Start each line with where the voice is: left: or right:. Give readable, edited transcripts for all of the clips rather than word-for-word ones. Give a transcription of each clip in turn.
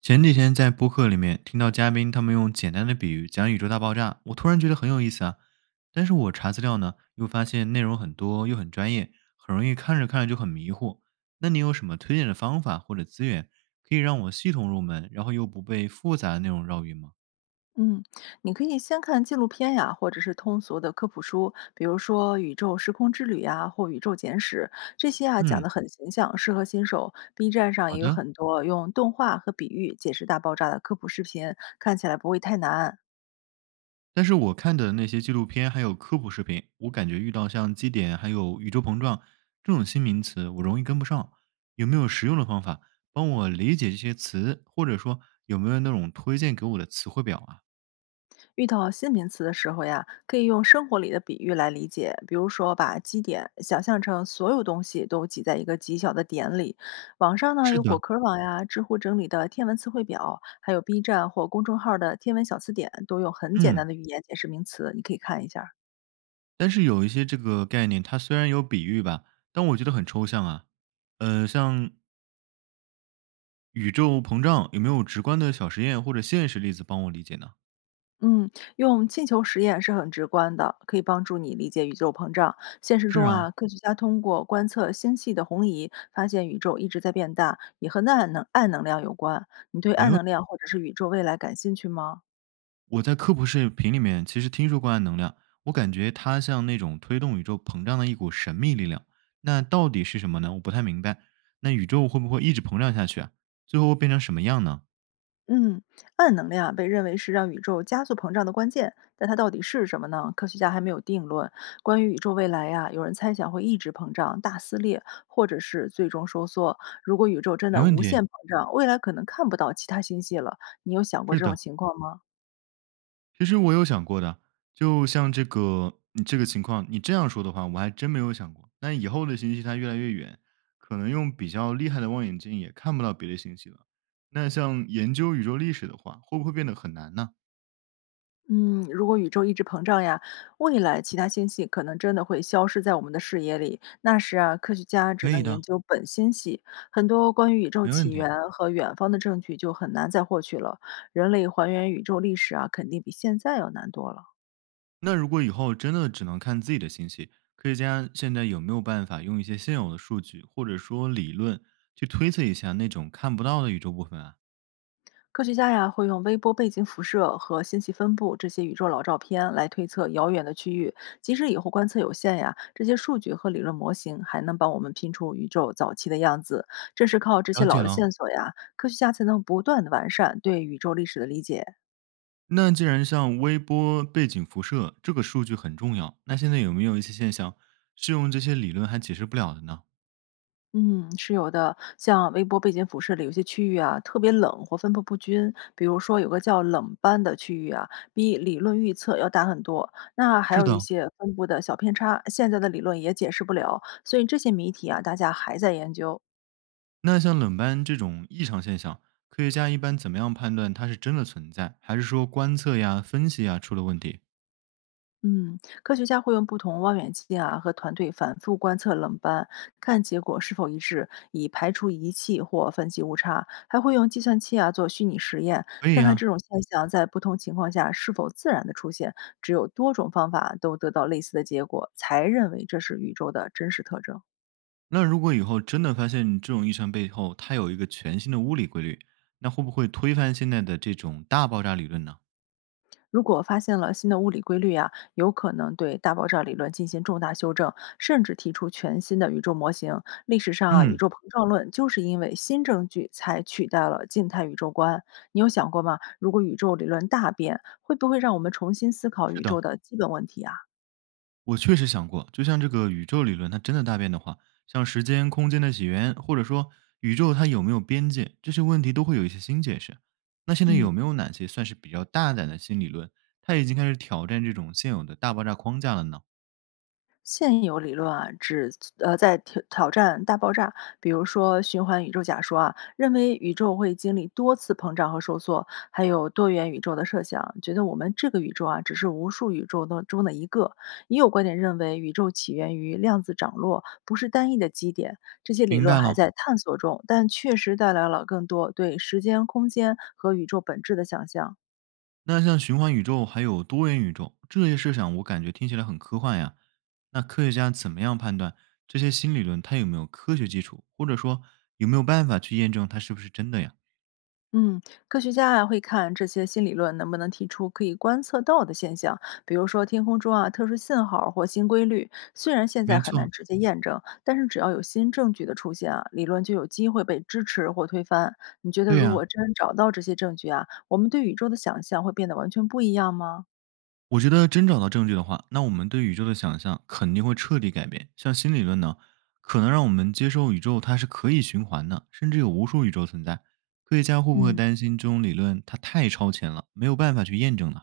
right: 前几天在播客里面听到嘉宾他们用简单的比喻讲宇宙大爆炸，我突然觉得很有意思啊。但是我查资料呢，又发现内容很多又很专业，很容易看着看着就很迷糊。那你有什么推荐的方法或者资源，可以让我系统入门，然后又不被复杂的内容绕晕吗？
left: 嗯，你可以先看纪录片呀，或者是通俗的科普书，比如说《宇宙时空之旅》呀，或《宇宙简史》，这些啊讲
right: 嗯。
left: 得很形象，适合新手。B 站上
right: 好
left: 也有
right: 的。
left: 很多用动画和比喻解释大爆炸的科普视频，看起来不会太难。
right: 但是我看的那些纪录片还有科普视频，我感觉遇到像基点还有宇宙膨胀这种新名词，我容易跟不上。有没有实用的方法帮我理解这些词，或者说有没有那种推荐给我的词汇表啊？
left: 遇到新名词的时候呀，可以用生活里的比喻来理解，比如说把基点想象成所有东西都挤在一个极小的点里。网上呢
right: 是
left: 有果
right: 的。
left: 壳网呀、知乎整理的天文词汇表，还有 B 站或公众号的天文小词典，都用很简单
right: 嗯。
left: 的语言解释名词，你可以看一下。
right: 但是有一些这个概念，它虽然有比喻吧，但我觉得很抽象啊。像宇宙膨胀，有没有直观的小实验或者现实例子帮我理解呢？
left: 嗯，用气球实验是很直观的，可以帮助你理解宇宙膨胀。现实
right: 是
left: 中
right: 啊，
left: 啊，科学家通过观测星系的红移，发现宇宙一直在变大，也和暗能量有关。你对暗能量或者是宇宙未来感兴趣吗？
right: 我在科普视频里面其实听说过暗能量，我感觉它像那种推动宇宙膨胀的一股神秘力量。那到底是什么呢？我不太明白。那宇宙会不会一直膨胀下去啊？最后会变成什么样呢？
left: 嗯，暗能量啊被认为是让宇宙加速膨胀的关键，但它到底是什么呢？科学家还没有定论。关于宇宙未来呀、有人猜想会一直膨胀、大撕裂，或者是最终收缩。如果宇宙真
right: 没
left: 的
right: 问
left: 无
right: 题。
left: 限膨胀，未来可能看不到其他星系了。你有想过
right: 是
left: 这种
right: 的，
left: 情况吗？
right: 其实我有想过的。就像这个你这个情况，你这样说的话，我还真没有想过。那以后的星系它越来越远，可能用比较厉害的望远镜也看不到别的星系了。那像研究宇宙历史的话，会不会变得很难呢？
left: 嗯，如果宇宙一直膨胀呀，未来其他星系可能真的会消失在我们的视野里。那时啊，科学家只
right: 可
left: 能
right: 以
left: 研
right: 的。
left: 究本星系，很多关于宇宙
right: 没问
left: 起
right: 题。
left: 源和远方的证据就很难再获取了。人类还原宇宙历史啊，肯定比现在要难多了。
right: 那如果以后真的只能看自己的信息，科学家现在有没有办法用一些现有的数据或者说理论去推测一下那种看不到的宇宙部分啊？
left: 科学家呀会用微波背景辐射和星系分布这些宇宙老照片来推测遥远的区域。即使以后观测有限呀，这些数据和理论模型还能帮我们拼出宇宙早期的样子。正是靠这些
right: 了解
left: 老的
right: 了。
left: 线索呀，科学家才能不断的完善对宇宙历史的理解。
right: 那既然像微波背景辐射这个数据很重要，那现在有没有一些现象是用这些理论还解释不了的呢？
left: 嗯，是有的。像微波背景辐射里有些区域啊，特别冷或分布不均，比如说有个叫冷斑的区域啊，比理论预测要大很多。那还
right: 是
left: 有一
right: 的。
left: 些分布的小偏差，现在的理论也解释不了。所以这些谜题啊，大家还在研究。
right: 那像冷斑这种异常现象，科学家一般怎么样判断它是真的存在，还是说观测呀、分析呀出了问题？
left: 嗯，科学家会用不同望远镜啊和团队反复观测冷斑，看结果是否一致，以排除仪器或分析误差。还会用计算器啊做虚拟实验，
right: 可以
left: 看看
right: 呀。
left: 这种现象在不同情况下是否自然的出现。只有多种方法都得到类似的结果，才认为这是宇宙的真实特征。
right: 那如果以后真的发现这种异常背后，它有一个全新的物理规律，那会不会推翻现在的这种大爆炸理论呢？
left: 如果发现了新的物理规律啊，有可能对大爆炸理论进行重大修正，甚至提出全新的宇宙模型。历史上啊，宇
right: 嗯。
left: 宙膨胀论就是因为新证据才取代了静态宇宙观。你有想过吗？如果宇宙理论大变，会不会让我们重新思考
right: 是
left: 宇宙
right: 的，
left: 的基本问题啊？
right: 我确实想过，就像这个宇宙理论，它真的大变的话，像时间、空间的起源，或者说宇宙它有没有边界，这些问题都会有一些新解释。那现在
left: 嗯。
right: 有没有哪些算是比较大胆的新理论，它已经开始挑战这种现有的大爆炸框架了呢？
left: 现有理论啊，只在挑战大爆炸，比如说循环宇宙假说啊，认为宇宙会经历多次膨胀和收缩，还有多元宇宙的设想，觉得我们这个宇宙啊只是无数宇宙当中的一个。也有观点认为宇宙起源于量子涨落，不是单一的基点。这些理
right: 明
left: 论
right: 白
left: 还
right: 了。
left: 在探索中，但确实带来了更多对时间、空间和宇宙本质的想象。
right: 那像循环宇宙还有多元宇宙这些设想，我感觉听起来很科幻呀。那科学家怎么样判断这些新理论它有没有科学基础，或者说有没有办法去验证它是不是真的呀？
left: 嗯，科学家啊会看这些新理论能不能提出可以观测到的现象，比如说天空中啊特殊信号儿或新规律。虽然现在
right: 没
left: 很难
right: 错。
left: 直接验证，但是只要有新证据的出现啊，理论就有机会被支持或推翻。你觉得
right: 对
left: 如
right: 呀，
left: 果真找到这些证据啊，我们对宇宙的想象会变得完全不一样吗？
right: 我觉得真找到证据的话，那我们对宇宙的想象肯定会彻底改变。像新理论呢，可能让我们接受宇宙它是可以循环的，甚至有无数宇宙存在。科学家会不会
left: 嗯。
right: 担心这种理论它太超前了，没有办法去验证呢？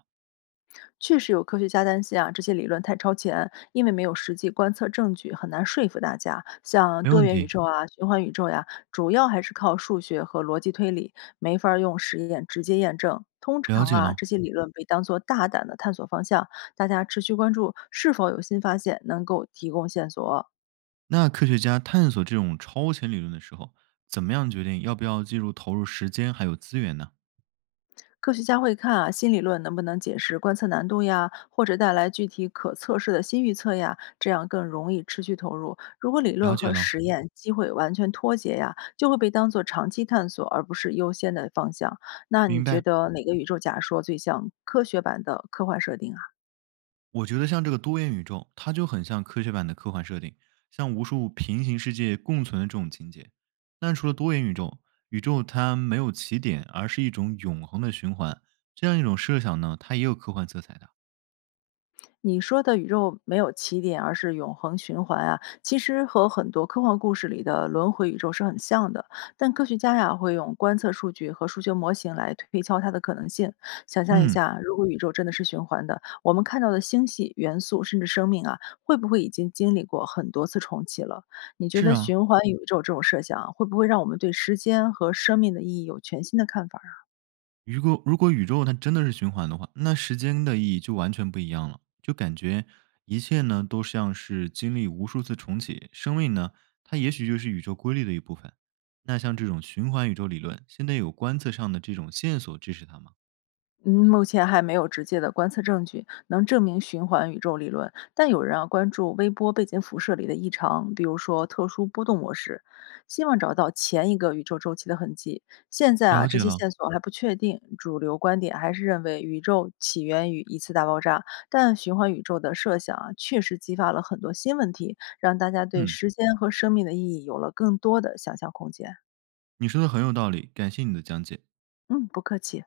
left: 确实有科学家担心啊，这些理论太超前，因为没有实际观测证据，很难说服大家。像
right: 没
left: 多
right: 问
left: 元宇
right: 题。
left: 宙啊、循环宇宙呀、主要还是靠数学和逻辑推理，没法儿用实验直接验证。通
right: 了
left: 常
right: 解
left: 啊，
right: 了。
left: 这些理论被当作大胆的探索方向，大家持续关注是否有新发现能够提供线索。
right: 那科学家探索这种超前理论的时候，怎么样决定要不要进入投入时间还有资源呢？
left: 科学家会看啊，新理论能不能解释观测难度呀，或者带来具体可测试的新预测呀，这样更容易持续投入。如果理
right: 了
left: 论
right: 解
left: 和
right: 了。
left: 实验机会完全脱节呀，就会被当做长期探索，而不是优先的方向。那你
right: 明
left: 觉
right: 白。
left: 得哪个宇宙假说最像科学版的科幻设定啊？
right: 我觉得像这个多元宇宙，它就很像科学版的科幻设定，像无数平行世界共存的这种情节。那除了多元宇宙，宇宙它没有起点，而是一种永恒的循环。这样一种设想呢，它也有科幻色彩的。
left: 你说的宇宙没有起点，而是永恒循环啊，其实和很多科幻故事里的轮回宇宙是很像的。但科学家呀会用观测数据和数学模型来推敲它的可能性。想象一
right: 嗯。
left: 下，如果宇宙真的是循环的，我们看到的星系、元素甚至生命啊，会不会已经经历过很多次重启了？你觉
right: 是
left: 得
right: 啊，
left: 循环宇宙这种设想啊会不会让我们对时间和生命的意义有全新的看法？
right: 如果宇宙它真的是循环的话，那时间的意义就完全不一样了，就感觉一切呢都像是经历无数次重启，生命呢它也许就是宇宙规律的一部分。那像这种循环宇宙理论，现在有观测上的这种线索支持它吗？
left: 嗯，目前还没有直接的观测证据能证明循环宇宙理论，但有人啊关注微波背景辐射里的异常，比如说特殊波动模式，希望找到前一个宇宙周期的痕迹。现在啊，
right: 了
left: 这
right: 解
left: 些
right: 了。
left: 线索还不确定，主流观点还是认为宇宙起源于一次大爆炸，但循环宇宙的设想啊，确实激发了很多新问题，让大家对
right: 嗯，
left: 时间和生命的意义有了更多的想象空间。
right: 你说的很有道理，感谢你的讲解。
left: 嗯，不客气。